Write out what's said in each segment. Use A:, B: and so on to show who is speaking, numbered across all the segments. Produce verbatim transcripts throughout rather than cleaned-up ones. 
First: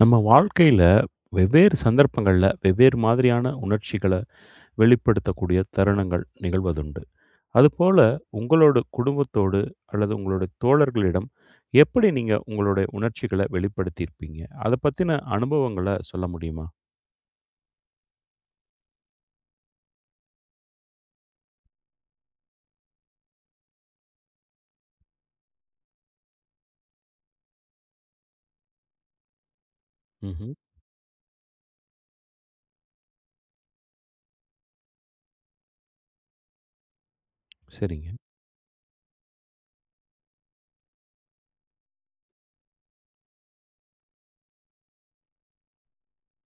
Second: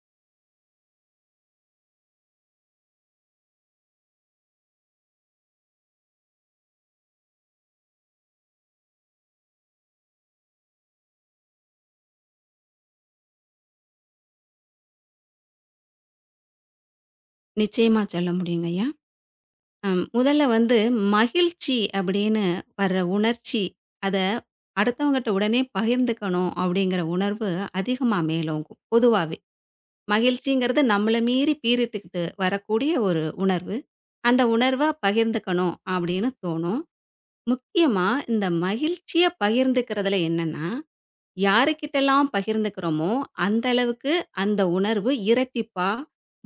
A: நம்ம வாழ்க்கையில வெவ்வேறு சந்தர்ப்பங்கள்ல வெவ்வேறு மாதிரியான உணர்ச்சிகளை வெளிப்படுத்தக்கூடிய தருணங்கள் நிகழ்வதுண்டு. அதுபோல உங்களோட குடும்பத்தோடு அல்லது உங்களுடைய தோழர்களிடம் எப்படி நீங்க உங்களுடைய உணர்ச்சிகளை வெளிப்படுத்தியிருப்பீங்க? அத பத்தின அனுபவங்கள சொல்ல முடியுமா?
B: நிச்சயமா சொல்ல முடியுங்கய்யா. அம் முதல்ல வந்து மகிழ்ச்சி அப்படின்னு வர்ற உணர்ச்சி, அத அடுத்தவங்கட்ட உடனே பகிர்ந்துக்கணும் அப்படிங்கிற உணர்வு அதிகமா மேலோங்கும், பொதுவாவே.
A: ம்ஹ்ம்.
B: மகிழ்ச்சிங்கிறது நம்மள மீறி பீறிட்டுக்கிட்டு வரக்கூடிய ஒரு உணர்வு. அந்த உணர்வ பகிர்ந்துக்கணும் அப்படின்னு தோணும். முக்கியமா
A: சரிங்க.
B: இந்த மகிழ்ச்சிய பகிர்ந்துக்கிறதுல என்னன்னா, யாருக்கிட்டலாம் பகிர்ந்துக்கிறோமோ, அந்த அளவுக்கு அந்த உணர்வு இரட்டிப்பா,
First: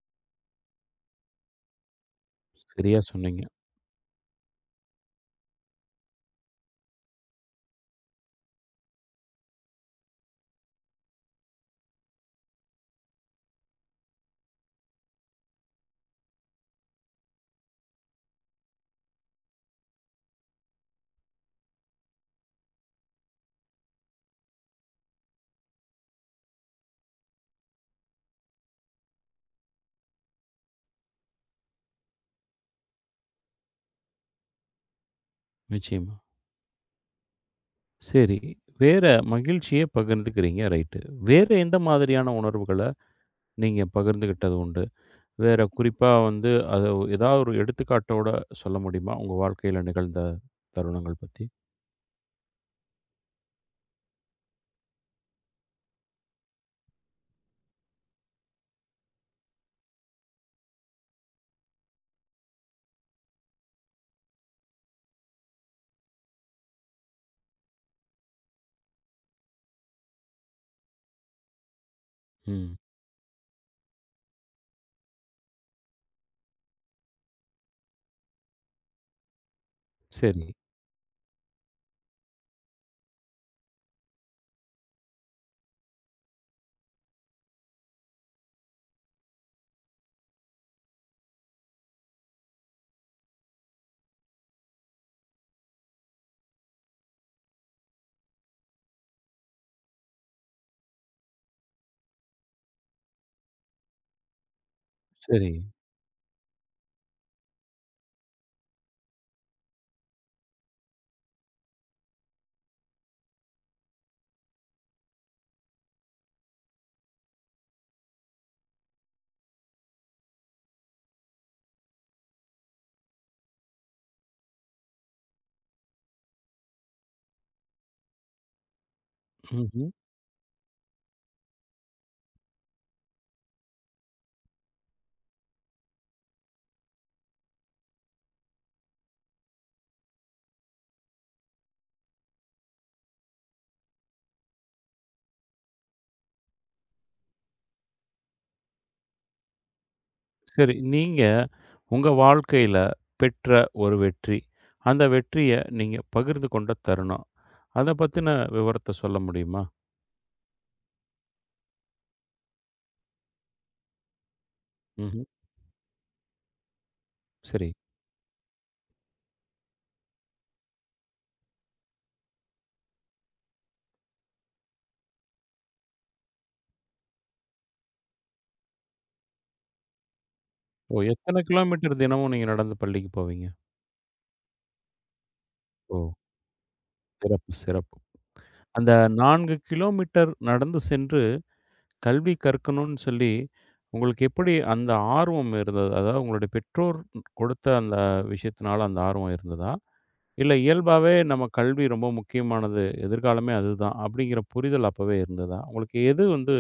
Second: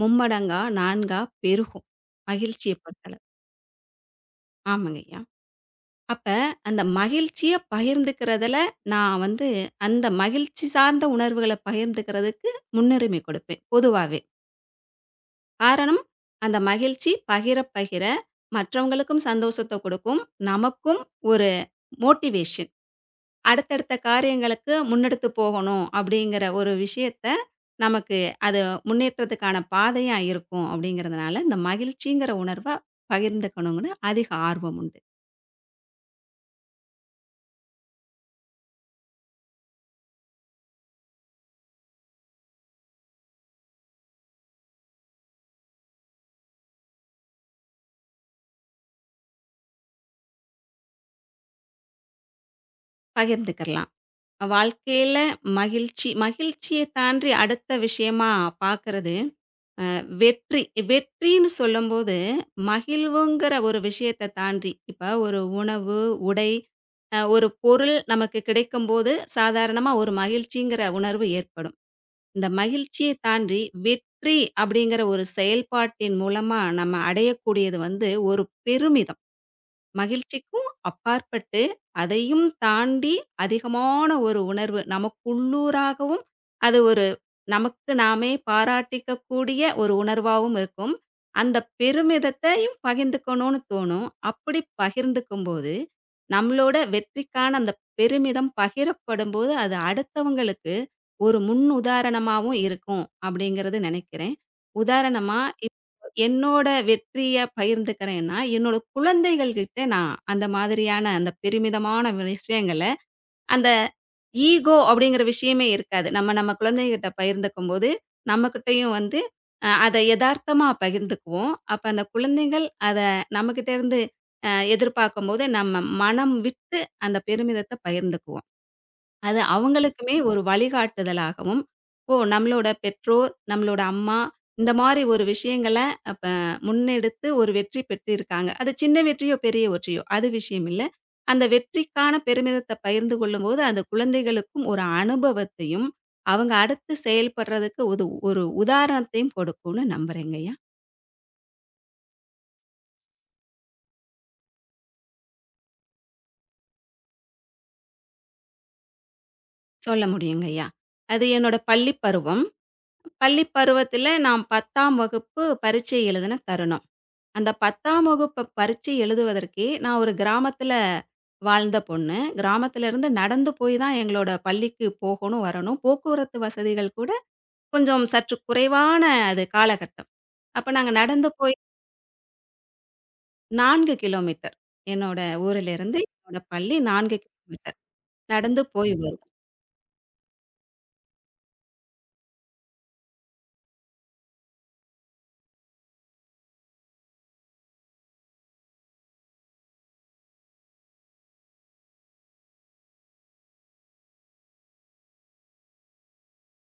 B: மும்மடங்கா, நான்காக பெருகும். மகிழ்ச்சிய
A: சரியா
B: பொறுத்தளவு.
A: சொன்னீங்க.
B: ஆமாங்கய்யா. அப்ப அந்த மகிழ்ச்சிய பகிர்ந்துக்கிறதுல, நான் வந்து அந்த மகிழ்ச்சி சார்ந்த உணர்வுகள பகிர்ந்துக்கிறதுக்கு முன்னுரிமை கொடுப்பேன், பொதுவாவே. காரணம், அந்த மகிழ்ச்சி பகிர பகிர மற்றவங்களுக்கும் சந்தோஷத்த கொடுக்கும். நமக்கும் ஒரு மோட்டிவேஷன். அடுத்தடுத்த காரியங்களுக்கு முன்னெடுத்து போகணும் அப்படிங்கிற ஒரு விஷயத்த, நமக்கு அது முன்னேற்றத்துக்கான பாதையா இருக்கும் அப்படிங்கிறதுனால, இந்த மகிழ்ச்சிங்கிற உணர்வ பகிர்ந்துக்கணுங்கன்னு அதிக ஆர்வம் உண்டு.
A: நிச்சயமா. சரி. வேற மகிழ்ச்சிய பகிர்ந்துக்கிறீங்க. ரைட்டு. வேற எந்த மாதிரியான உணர்வுகள நீங்க பகிர்ந்துகிட்டது உண்டு? வேற குறிப்பா வந்து, அது ஏதாவது ஒரு எடுத்துக்காட்டோட சொல்ல முடியுமா? உங்க வாழ்க்கையில நிகழ்ந்த தருணங்கள் பத்தி?
B: பகிர்ந்துக்கலாம். வாழ்க்கையில மகிழ்ச்சி மகிழ்ச்சிய தாண்டி அடுத்த விஷயமா பார்க்கறது வெற்றி. வெற்றின்னு சொல்லும்போது, மகிழ்வுங்கிற ஒரு விஷயத்த தாண்டி, இப்ப ஒரு உணவு, உடை, அ ஒரு பொருள் நமக்கு கிடைக்கும்போது, சாதாரணமா ஒரு மகிழ்ச்சிங்கிற உணர்வு ஏற்படும். இந்த
A: ம்.
B: மகிழ்ச்சிய தாண்டி வெற்றி அப்படிங்கிற ஒரு செயல்பாட்டின் மூலமா நம்ம அடையக்கூடியது வந்து ஒரு பெருமிதம்.
A: சரி,
B: மகிழ்ச்சிக்கும் அப்பாற்பட்டு, அதையும் தாண்டி அதிகமான ஒரு உணர்வு. நமக்குள்ளூராகவும் அது ஒரு நமக்கு நாமே பாராட்டிக்கக்கூடிய ஒரு உணர்வாவும் இருக்கும். அந்த பெருமிதத்தையும் பகிர்ந்துக்கணும்னு தோணும். அப்படி பகிர்ந்துக்கும்போது, நம்மளோட வெற்றிக்கான அந்த பெருமிதம் பகிரப்படும்போது, அது அடுத்தவங்களுக்கு ஒரு முன் உதாரணமாவும் இருக்கும், அப்படிங்கிறது நெனைக்கிறேன். உதாரணமா
A: சரி.
B: என்னோட வெற்றிய பகிர்ந்துக்கிறேன்னா, என்னோட குழந்தைகள் கிட்ட நான் அந்த மாதிரியான அந்த பெருமிதமான விஷயங்கள, அந்த ஈகோ அப்படிங்கிற விஷயமே இருக்காது. நம்ம நம்ம குழந்தைகிட்ட பகிர்ந்துக்கும்போது, நம்மகிட்டயும் வந்து அ அத எதார்த்தமா பகிர்ந்துக்குவோம். அப்ப அந்த குழந்தைகள் அத நம்மகிட்ட இருந்து அ எதிர்பார்க்கும்போது, நம்ம மனம் விட்டு அந்த பெருமிதத்த பகிர்ந்துக்குவோம். அது
A: ம்ஹ்ம்.
B: அவங்களுக்குமே ஒரு வழிகாட்டுதலாகவும். ஓ! நம்மளோட பெற்றோர், நம்மளோட அம்மா இந்த மாரி ஒரு விஷயங்கள அப்ப முன்னெடுத்து ஒரு வெற்றி பெற்றிருக்காங்க. அது சின்ன வெற்றியோ, பெரிய வெற்றியோ அது விஷயம் இல்ல. அந்த வெற்றிக்கான பெருமிதத்த பகிர்ந்து கொள்ளும்போது, அந்த குழந்தைகளுக்கும் ஒரு அனுபவத்தையும், அவங்க அடுத்து செயல்படுறதுக்கு உது ஒரு உதாரணத்தையும் கொடுக்கும்னு நம்புறேங்கய்யா.
A: சரி. நீங்க உங்க வாழ்க்கையில பெற்ற ஒரு வெற்றி, அந்த வெற்றிய நீங்க பகிர்ந்து கொண்ட தருணம். அத பத்தின விவரத்த சொல்ல முடியுமா?
B: சொல்ல முடியுங்கய்யா. அது என்னோட பள்ளி பருவம். பள்ளி பருவத்தில நான் பத்தாம்
A: ம்ஹ்ம்.
B: வகுப்பு பரீட்சை எழுதின தருணம். அந்த
A: சரி.
B: பத்தாம் வகுப்பு பரீட்சை எழுதுவதற்கே, நான் ஒரு கிராமத்தில வாழ்ந்த பொண்ணு. கிராமத்திலிருந்து நடந்து போய் தான் எங்களோட பள்ளிக்கு போகணும், வரணும். போக்குவரத்து வசதிகள் கூட கொஞ்சம் சற்று குறைவான அது காலகட்டம். அப்ப நாங்க
A: ஓ!
B: நடந்து
A: எத்தனை
B: போய்
A: கிலோமீட்டர் தினமும் நீங்க நடந்து பள்ளிக்கு போவீங்க?
B: நான்கு கிலோமீட்டர். என்னோட
A: ஓ!
B: ஊரிலிருந்து என்னோட பள்ளி நான்கு
A: சிறப்பு,
B: கிலோமீட்டர்.
A: சிறப்பு.
B: நடந்து
A: அந்த
B: போய் வருவோம்.
A: நான்கு கிலோமீட்டர் நடந்து சென்று கல்வி கற்கணும்னு சொல்லி, உங்களுக்கு எப்படி அந்த ஆர்வம் இருந்தது? அதாவது உங்களுடைய பெற்றோர் கொடுத்த அந்த விஷயத்தினால அந்த ஆர்வம் இருந்ததா? இல்ல இயல்பாவே நம்ம கல்வி ரொம்ப முக்கியமானது, எதிர்காலமே அதுதான் அப்படிங்கிற புரிதல் அப்பவே இருந்ததா? உங்களுக்கு எது வந்து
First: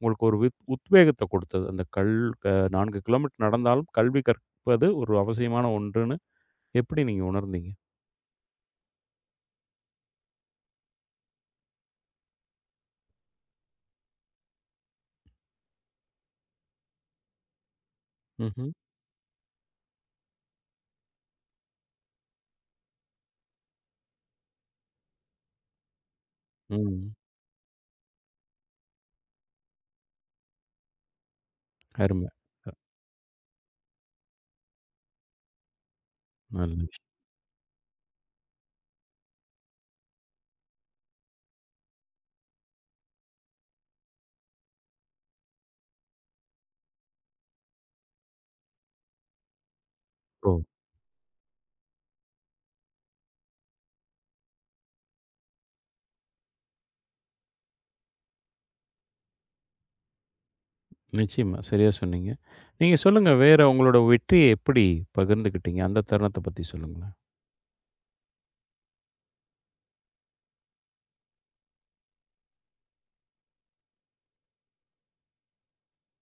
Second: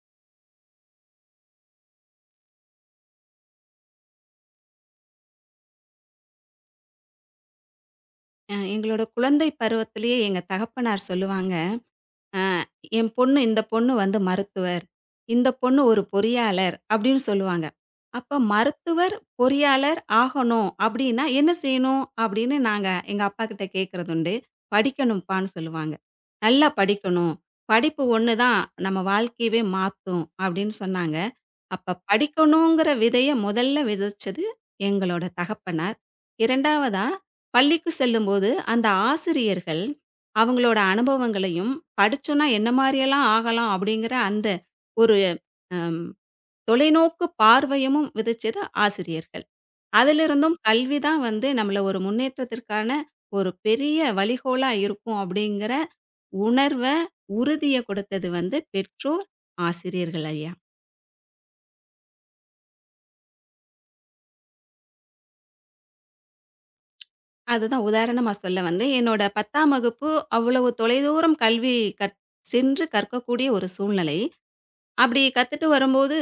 A: உங்களுக்கு ஒரு வித் உத்வேகத்த கொடுத்தது? அந்த கல் அ நான்கு கிலோமீட்டர் நடந்தாலும் கல்வி கற்பது ஒரு அவசியமான ஒன்றுன்னு எப்படி நீங்க உணர்ந்தீங்க?
B: அ எங்களோட குழந்தை பருவத்திலேயே எங்க தகப்பனார் சொல்லுவாங்க, ஆ என் பொண்ணு இந்த பொண்ணு வந்து மருத்துவர். இந்த பொண்ணு ஒரு பொறியாளர் அப்படின்னு சொல்லுவாங்க. அப்ப
A: ம்ஹ்ம்.
B: மருத்துவர், பொறியாளர் ஆகணும் அப்படின்னா என்ன செய்யணும்? அப்படின்னு நாங்க எங்க அப்பாகிட்ட கேட்கறதுண்டு. படிக்கணும்ப்பான்னு சொல்லுவாங்க. நல்லா
A: ம்.
B: படிக்கணும். படிப்பு ஒண்ணு தான் நம்ம வாழ்க்கையவே மாத்தும் அப்படின்னு சொன்னாங்க. அப்ப
A: அருமை.
B: படிக்கணுங்கிற விதைய முதல்ல விதைச்சது எங்களோட தகப்பனார்.
A: நல்ல விஷயம்.
B: இரண்டாவதா, பள்ளிக்கு செல்லும்போது அந்த ஆசிரியர்கள் அவங்களோட அனுபவங்களையும், படிச்சோம்னா என்ன மாரியெல்லாம் ஆகலாம் அப்படிங்கிற அந்த ஒரு அம் தொலைநோக்கு பார்வையமும் விதைச்சது ஆசிரியர்கள். அதிலிருந்தும்
A: ஓ!
B: கல்வி தான் வந்து நம்மள ஒரு முன்னேற்றத்திற்கான ஒரு பெரிய வழிகோலா இருக்கும் அப்படிங்கிற உணர்வ, உறுதிய குடுத்தது வந்து பெற்றோர், ஆசிரியர்கள் ஐயா.
A: நிச்சயமா. சரியா சொன்னீங்க. நீங்க சொல்லுங்க, வேற உங்களோட வெற்றிய எப்படி பகிர்ந்துக்கிட்டீங்க? அந்த தருணத்த பத்தி சொல்லுங்களேன்.
B: அதுதான் உதாரணமா சொல்ல வந்தேன். என்னோட பத்தாம் வகுப்பு அவ்வளவு தொலைதூரம் கல்வி கற் சென்று கற்கக்கூடிய ஒரு சூழ்நிலை. அப்படி கத்துட்டு வரும்போது,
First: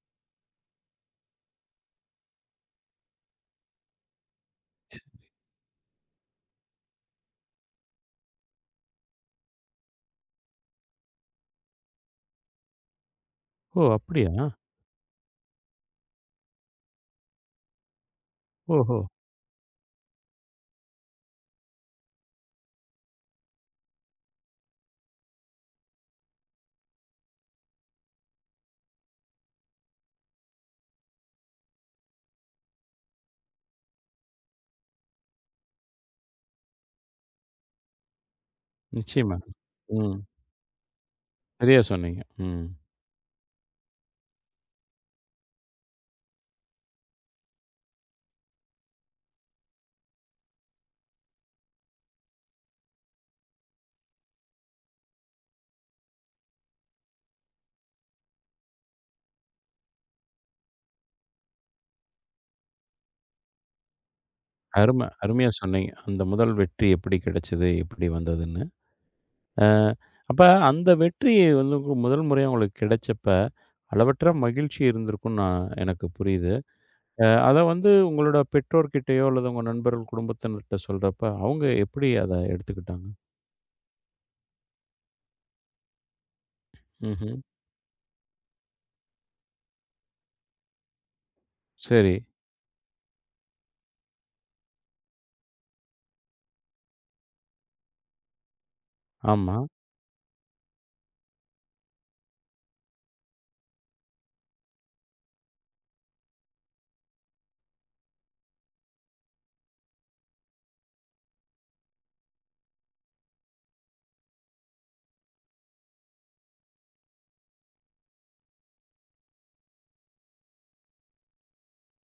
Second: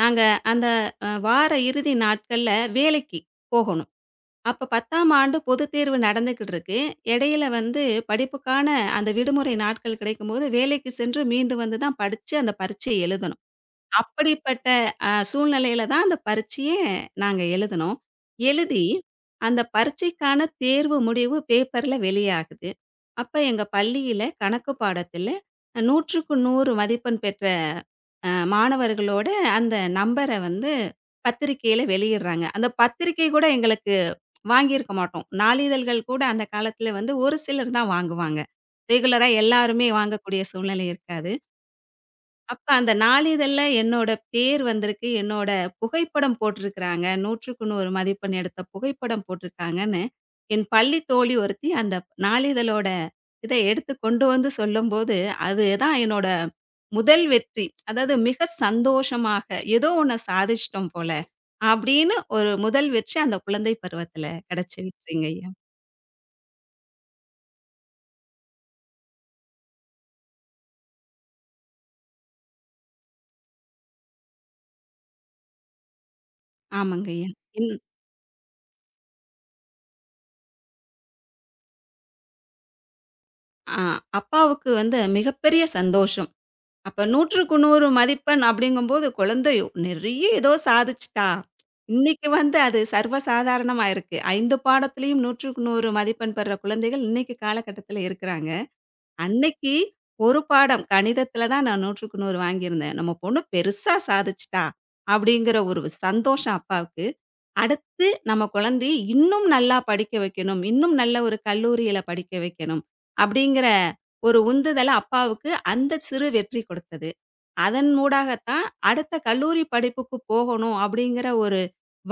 B: நாங்க அந்த அ வார இறுதி நாட்கள்ல வேலைக்கு போகணும். அப்ப பத்தாம் ஆண்டு பொதுத் தேர்வு நடந்துகிட்டு இருக்கு. இடையில வந்து படிப்புக்கான அந்த விடுமுறை நாட்கள் கிடைக்கும்போது, வேலைக்கு சென்று மீண்டு வந்து தான் படிச்சு அந்த பரீட்சைய எழுதணும்.
A: ஓ! அப்படியா?
B: அப்படிப்பட்ட அ சூழ்நிலையில தான் அந்த பரீட்சையே நாங்க எழுதுனோம். எழுதி
A: ஓஹோ!
B: அந்த பரீட்சைக்கான தேர்வு முடிவு பேப்பர்ல வெளியாகுது. அப்ப எங்க பள்ளியில கணக்கு பாடத்தில நூறுக்கு நூறு மதிப்பெண் பெற்ற அ மாணவர்களோட அந்த நம்பர வந்து பத்திரிக்கையில வெளியிடுறாங்க. அந்த பத்திரிக்கை கூட எங்களுக்கு வாங்கியிருக்க மாட்டோம். நாளிதழ்கள் கூட அந்த காலத்தில வந்து ஒரு சிலர் தான் வாங்குவாங்க. ரெகுலரா
A: நிச்சயமா.
B: எல்லாருமே
A: ம்.
B: வாங்கக்கூடிய சூழ்நிலை இருக்காது.
A: சரியா சொன்னீங்க. ம்.
B: அப்ப அந்த நாளிதழ்ல என்னோட பேர் வந்திருக்கு. என்னோட புகைப்படம் போட்டிருக்கிறாங்க. நூறுக்கு நூறு மதிப்பெண் எடுத்த புகைப்படம் போட்டிருக்காங்கன்னு, என் பள்ளி தோழி ஒருத்தி அந்த நாளிதழோட இத எடுத்து கொண்டு வந்து சொல்லும்போது, அதுதான் என்னோட முதல் வெற்றி. அதாவது மிக சந்தோஷமாக, ஏதோ ஒண்ண சாதிச்சுட்டோம் போல, அப்படின்னு ஒரு முதல் வெற்றி அந்த குழந்தை பருவத்துல
A: அரும
B: கிடைச்சிருச்சுங்கய்யா.
A: அருமையா சொன்னீங்க. அந்த முதல் வெற்றி எப்படி கிடைச்சது? எப்படி வந்ததுன்னு. அ அப்ப அந்த வெற்றி வந்து உங்க முதல் முறையா உங்களுக்கு கிடைச்சப்ப, அளவற்ற மகிழ்ச்சி இருந்திருக்கும்ன்னு நான் எனக்கு புரியுது. அ
B: ஆமாங்கய்யா.
A: அத
B: என்
A: வந்து உங்களோட பெற்றோர்கிட்டயோ, அல்லது உங்க நண்பர்கள், குடும்பத்தினர்ட்ட சொல்றப்ப, அவங்க எப்படி அத எடுத்துக்கிட்டாங்க?
B: அ அப்பாவுக்கு வந்து மிகப்பெரிய சந்தோஷம். அப்ப
A: ம்ஹ்ம்.
B: நூறுக்கு நூறு மதிப்பெண் அப்படிங்கும்போது, குழந்தை நெறைய ஏதோ சாதிச்சுட்டா!
A: சரி.
B: இன்னைக்கு வந்து அது சர்வசாதாரணமா இருக்கு. ஐந்து பாடத்திலயும் நூறுக்கு நூறு மதிப்பெண் பெற குழந்தைகள் இன்னைக்கு காலகட்டத்தில இருக்கிறாங்க.
A: ஆமா.
B: அன்னைக்கு ஒரு பாடம் கணிதத்தில தான் நான் நூறுக்கு நூறு வாங்கியிருந்தேன். நம்ம பொண்ணு பெருசா சாதிச்சுட்டா! அப்படிங்கிற ஒரு சந்தோஷம் அப்பாவுக்கு. அடுத்து நம்ம குழந்தைய இன்னும் நல்லா படிக்க வைக்கணும். இன்னும் நல்ல ஒரு கல்லூரியில படிக்க வைக்கணும். அப்படிங்கிற ஒரு உந்துதல அப்பாவுக்கு அந்த சிறு வெற்றி கொடுத்தது. அதன் ஊடாகத்தான் அடுத்த கல்லூரி படிப்புக்கு போகணும் அப்படிங்கிற ஒரு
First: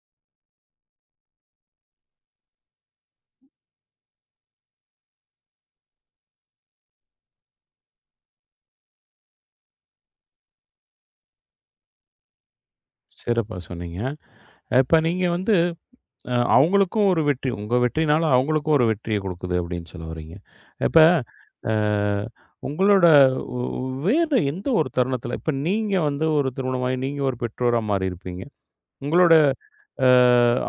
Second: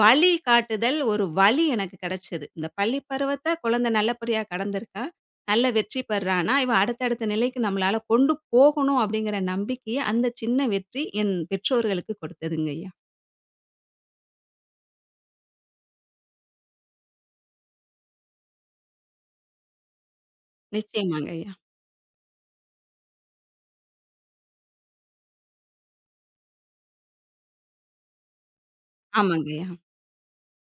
B: வழிகாட்டுதல், ஒரு வழி எனக்கு கிடைச்சது. இந்த பள்ளி பருவத்த குழந்தை நல்லபடியா கடந்திருக்கா, நல்ல வெற்றி பெறான்னா, இவ அடுத்தடுத்த நிலைக்கு நம்மளால கொண்டு போகணும் அப்படிங்கிற நம்பிக்கைய அந்த சின்ன வெற்றி என் பெற்றோர்களுக்கு கொடுத்ததுங்கய்யா.
A: சிறப்பா சொன்னீங்க. இப்ப நீங்க வந்து அ அவங்களுக்கும் ஒரு வெற்றி, உங்க வெற்றினால அவங்களுக்கும் ஒரு வெற்றிய குடுக்குது அப்படின்னு சொல்ல வர்றீங்க. இப்ப
B: நிச்சயமாங்கய்யா.
A: அ உங்களோட உ வேறு எந்த ஒரு தருணத்தில இப்ப நீங்க வந்து ஒரு திருமணமாகி நீங்க ஒரு பெற்றோரா மாறியிருப்பீங்க. உங்களோட
B: ஆமாங்கய்யா.
A: அ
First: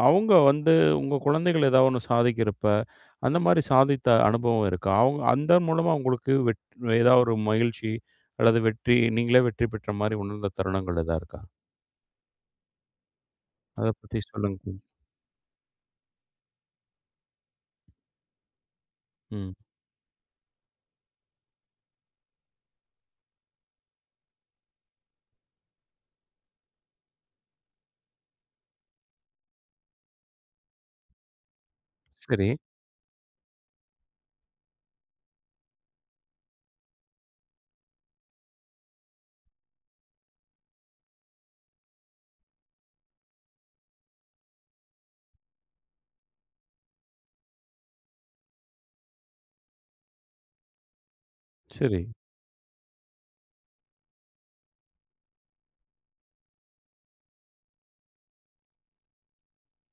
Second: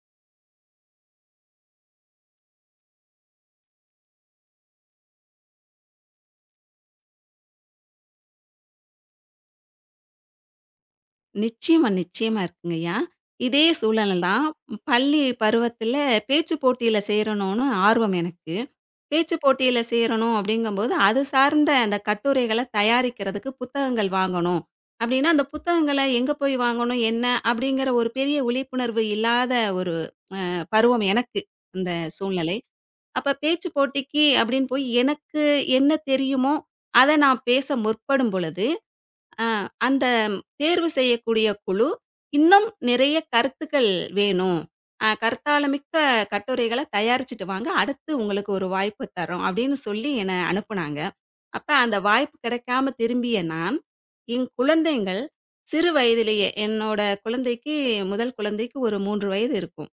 A: அவங்க வந்து உங்க குழந்தைகள் ஏதாவது ஒண்ணு சாதிக்கிறப்ப, அந்த மாரி சாதித்த அனுபவம் இருக்கா? அவங்க அந்த மூலமா உங்களுக்கு வெட் ஏதாவது ஒரு மகிழ்ச்சி அல்லது வெற்றி நீங்களே வெற்றி பெற்ற மாரி உணர்ந்த தருணங்கள் ஏதாவது இருக்கா?
B: நிச்சயமா, நிச்சயமா இருக்குங்கய்யா. இதே
A: அத
B: சூழல்
A: பத்தி
B: தான்.
A: சொல்லுங்க கொஞ்சம்.
B: பள்ளி பருவத்தில பேச்சு போட்டியில சேரணும்னு ஆர்வம் எனக்கு. பேச்சு
A: ம்.
B: போட்டியில சேரணும் அப்படிங்கும்போது, அது சார்ந்த அந்த கட்டுரைகள தயாரிக்கிறதுக்கு புத்தகங்கள் வாங்கணும். அப்படின்னா, அந்த புத்தகங்கள எங்க போய் வாங்கணும்? என்ன? அப்படிங்கிற ஒரு பெரிய விழிப்புணர்வு இல்லாத ஒரு அ பருவம் எனக்கு, அந்த
A: சரி,
B: சூழ்நிலை. அப்ப பேச்சு போட்டிக்கு அப்படின்னு போய் எனக்கு என்ன தெரியுமோ, அத நான் பேச முற்படும் பொழுது ஆ அந்த தேர்வு செய்யக்கூடிய குழு, இன்னும் நிறைய கருத்துக்கள் வேணும். அ கருத்தால மிக்க கட்டுரைகள தயாரிச்சுட்டு வாங்க. அடுத்து உங்களுக்கு ஒரு வாய்ப்பு தர்றோம். அப்படின்னு சொல்லி என்ன அனுப்புனாங்க. அப்ப அந்த
A: சரி.
B: வாய்ப்பு கிடைக்காம திரும்பிய நான், என் குழந்தைங்கள் சிறு வயதிலேயே என்னோட குழந்தைக்கு முதல் குழந்தைக்கு ஒரு மூன்று வயது இருக்கும்.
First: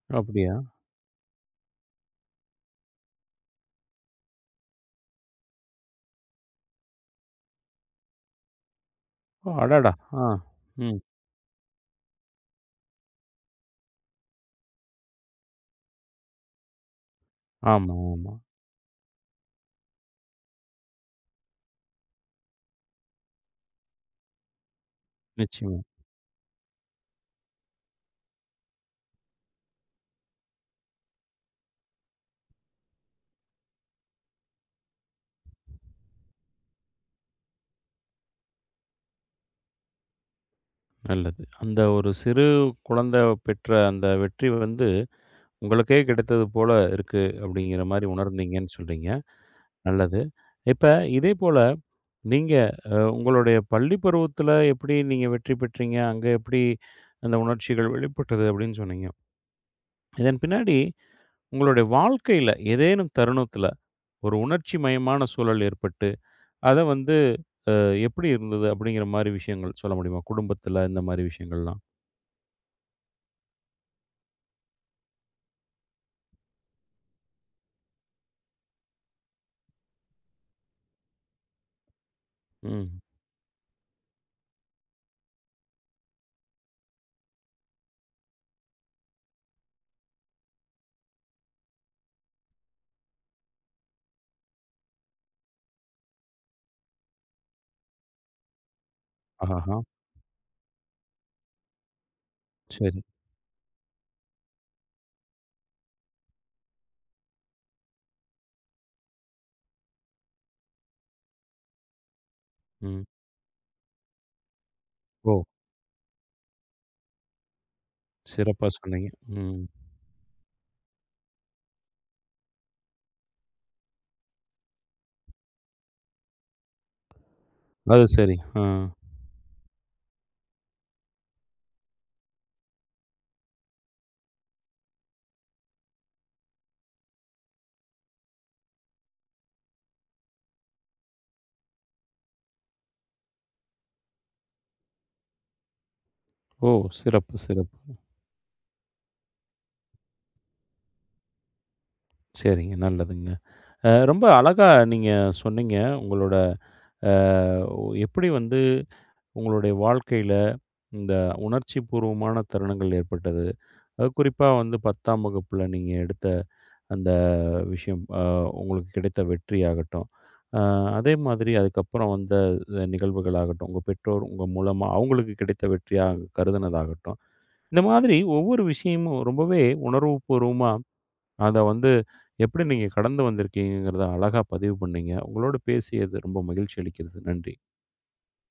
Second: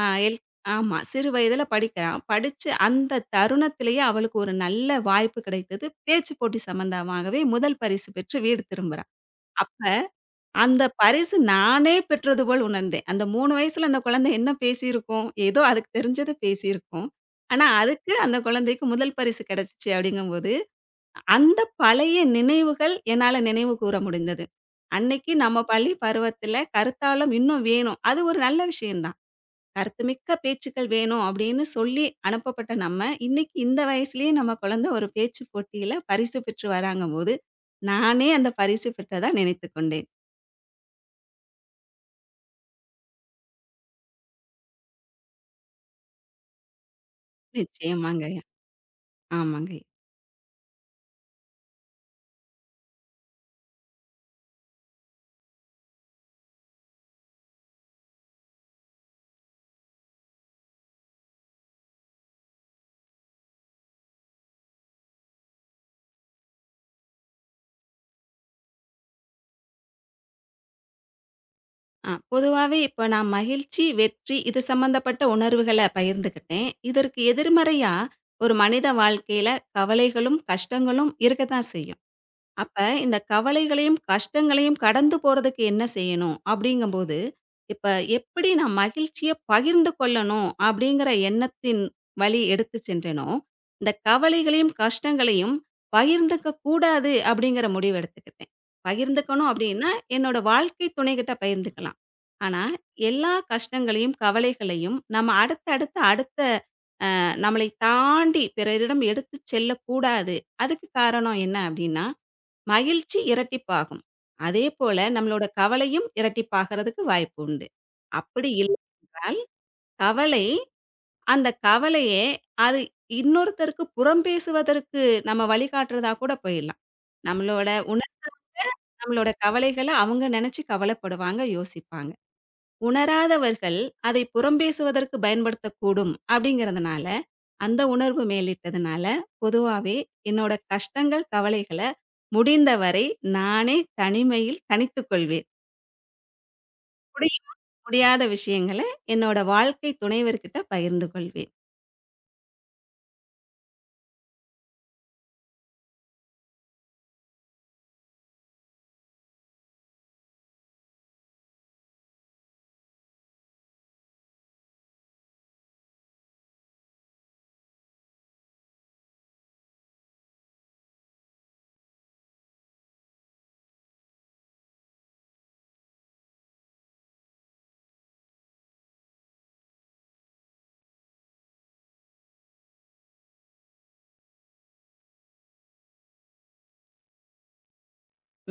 B: ஆ எல்
A: அப்படியா?
B: ஆமா. சிறு வயதில படிக்கிறா. படிச்சு அந்த தருணத்திலேயே அவளுக்கு ஒரு நல்ல வாய்ப்பு கிடைத்தது. பேச்சு போட்டி சம்பந்தமாகவே முதல் பரிசு பெற்று வீடு திரும்புறா.
A: ஓ!
B: அப்ப,
A: அடடா! ஆ.
B: அந்த
A: ம்.
B: பரிசு நானே பெற்றது போல் உணர்ந்தேன். அந்த மூணு வயசுல அந்த குழந்தை என்ன பேசியிருக்கும்? ஏதோ அதுக்கு தெரிஞ்சத பேசியிருக்கும். ஆனா,
A: ஆமா,
B: அதுக்கு
A: ஆமா.
B: அந்த குழந்தைக்கு முதல் பரிசு கிடைச்சுச்சு அப்படிங்கும்போது, அந்த பழைய நினைவுகள் என்னால நினைவு கூர முடிந்தது. அன்னைக்கு நம்ம
A: நிச்சயமா.
B: பள்ளி பருவத்துல கருத்தாழம் இன்னும் வேணும். அது ஒரு நல்ல விஷயம் தான். கருத்துமிக்க பேச்சுக்கள் வேணும் அப்படின்னு சொல்லி அனுப்பப்பட்ட நம்ம, இன்னைக்கு இந்த வயசுலயே நம்ம குழந்தை ஒரு பேச்சு போட்டியில பரிசு பெற்று வராங்கம்போது, நானே அந்த பரிசு பெற்றதா நினைத்துக் கொண்டேன்.
A: நல்லது. அந்த ஒரு சிறு குழந்தை பெற்ற அந்த வெற்றி வந்து, உங்களுக்கே கிடைத்தது போல இருக்கு அப்படிங்கிற மாரி
B: நிச்சயமாங்க.
A: உணர்ந்தீங்கன்னு சொல்றீங்க.
B: ஆமாங்க.
A: நல்லது. இப்ப இதே போல நீங்க அ உங்களுடைய பள்ளி பருவத்தில எப்படி நீங்க வெற்றி பெற்றீங்க? அங்க எப்படி அந்த உணர்ச்சிகள் வெளிப்பட்டது அப்படின்னு சொன்னீங்க. இதன் பின்னாடி உங்களுடைய வாழ்க்கையில ஏதேனும் தருணத்தில ஒரு உணர்ச்சி மயமான சூழல் ஏற்பட்டு, அத வந்து எப்படி இருந்தது? அப்படிங்கிற மாரி விஷயங்கள் சொல்ல முடியுமா? குடும்பத்தில இந்த மாரி விஷயங்கள்லாம்.
B: அ பொதுவாவே இப்ப நான் மகிழ்ச்சி, வெற்றி இது சம்மந்தப்பட்ட உணர்வுகள பகிர்ந்துக்கிட்டேன். இதற்கு எதிர்மறையா ஒரு மனித வாழ்க்கையில கவலைகளும், கஷ்டங்களும் இருக்கத்தான் செய்யும். அப்ப
A: ம்.
B: இந்த கவலைகளையும், கஷ்டங்களையும் கடந்து போறதுக்கு என்ன செய்யணும்? அப்படிங்கும்போது, இப்ப எப்படி நான் மகிழ்ச்சிய பகிர்ந்து கொள்ளணும் அப்படிங்கிற எண்ணத்தின் வழி எடுத்து சென்றேனோ, இந்த கவலைகளையும், கஷ்டங்களையும் பகிர்ந்துக்க கூடாது அப்படிங்கிற முடிவு எடுத்துக்கிட்டேன். பகிர்ந்துக்கணும்
A: ஆஹஹா!
B: அப்படின்னா, என்னோட வாழ்க்கை துணைகிட்ட பகிர்ந்துக்கலாம். ஆனா,
A: சரி.
B: எல்லா கஷ்டங்களையும், கவலைகளையும் நம்ம அடுத்த அடுத்த அடுத்த அ நம்மளை தாண்டி பிறரிடம் எடுத்துச் செல்லக்கூடாது. அதுக்கு காரணம் என்ன அப்படின்னா,
A: ம்.
B: மகிழ்ச்சி இரட்டிப்பாகும். அதேபோல
A: ஓ!
B: நம்மளோட கவலையும் இரட்டிப்பாகறதுக்கு வாய்ப்பு உண்டு. அப்படி
A: சிறப்பா
B: இல்லை
A: சொன்னீங்க.
B: என்றால்,
A: ம்.
B: கவலை அந்த கவலையே அது இன்னொருத்தருக்கு புறம் பேசுவதற்கு நம்ம வழிகாட்டுறதா கூட போயிடலாம். நம்மளோட
A: அது
B: உணர்
A: சரி. ஆ.
B: நம்மளோட கவலைகள அவங்க நெனச்சு கவலைப்படுவாங்க, யோசிப்பாங்க. உணராதவர்கள் அதை புறம்பேசுவதற்கு பயன்படுத்தக்கூடும் அப்படிங்கிறதுனால, அந்த உணர்வு மேலிட்டதுனால, பொதுவாவே என்னோட கஷ்டங்கள், கவலைகள முடிந்தவரை நானே தனிமையில் தணித்துக் கொள்வேன்.
A: ஓ! சிறப்பு,
B: முடியுமா?
A: சிறப்பு.
B: முடியாத விஷயங்கள என்னோட வாழ்க்கை துணைவர்கிட்ட பகிர்ந்து கொள்வேன்.
A: சரிங்க. நல்லதுங்க. அ ரொம்ப அழகா நீங்க சொன்னீங்க. உங்களோட அ எப்படி வந்து உங்களுடைய வாழ்க்கையில இந்த உணர்ச்சி பூர்வமான தருணங்கள் ஏற்பட்டது. அது குறிப்பா வந்து பத்தாம் வகுப்புல நீங்க எடுத்த அந்த விஷயம் அ உங்களுக்கு கிடைத்த வெற்றி ஆகட்டும். அ அதே மாதிரி அதுக்கப்புறம் வந்த அ நிகழ்வுகளாகட்டும், உங்க பெற்றோர் உங்க மூலமா அவங்களுக்கு கிடைத்த வெற்றியா கருதுனதாகட்டும். இந்த மாதிரி ஒவ்வொரு விஷயமும் ரொம்பவே உணர்வுபூர்வமா அத வந்து எப்படி நீங்க கடந்து வந்திருக்கீங்கங்கிறத அழகா பதிவு பண்ணீங்க. உங்களோட பேசியது ரொம்ப மகிழ்ச்சி அளிக்கிறது. நன்றி.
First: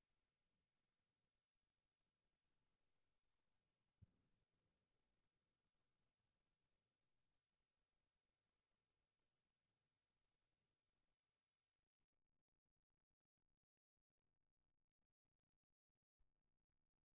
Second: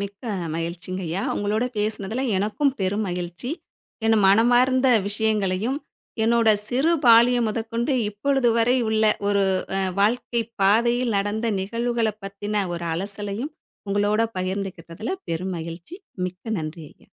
B: மிக்க மகிழ்ச்சிங்கய்யா. உங்களோட பேசினதுல எனக்கும் பெரும் மகிழ்ச்சி. என் மனமார்ந்த விஷயங்களையும், என்னோட சிறு பால்யம் முதற்கொண்டு இப்பொழுது வரை உள்ள ஒரு அ வாழ்க்கை பாதையில் நடந்த நிகழ்வுகள பத்தின ஒரு அலசலையும், உங்களோட பகிர்ந்துக்கிட்டதுல பெரும் மகிழ்ச்சி. மிக்க நன்றி ஐயா!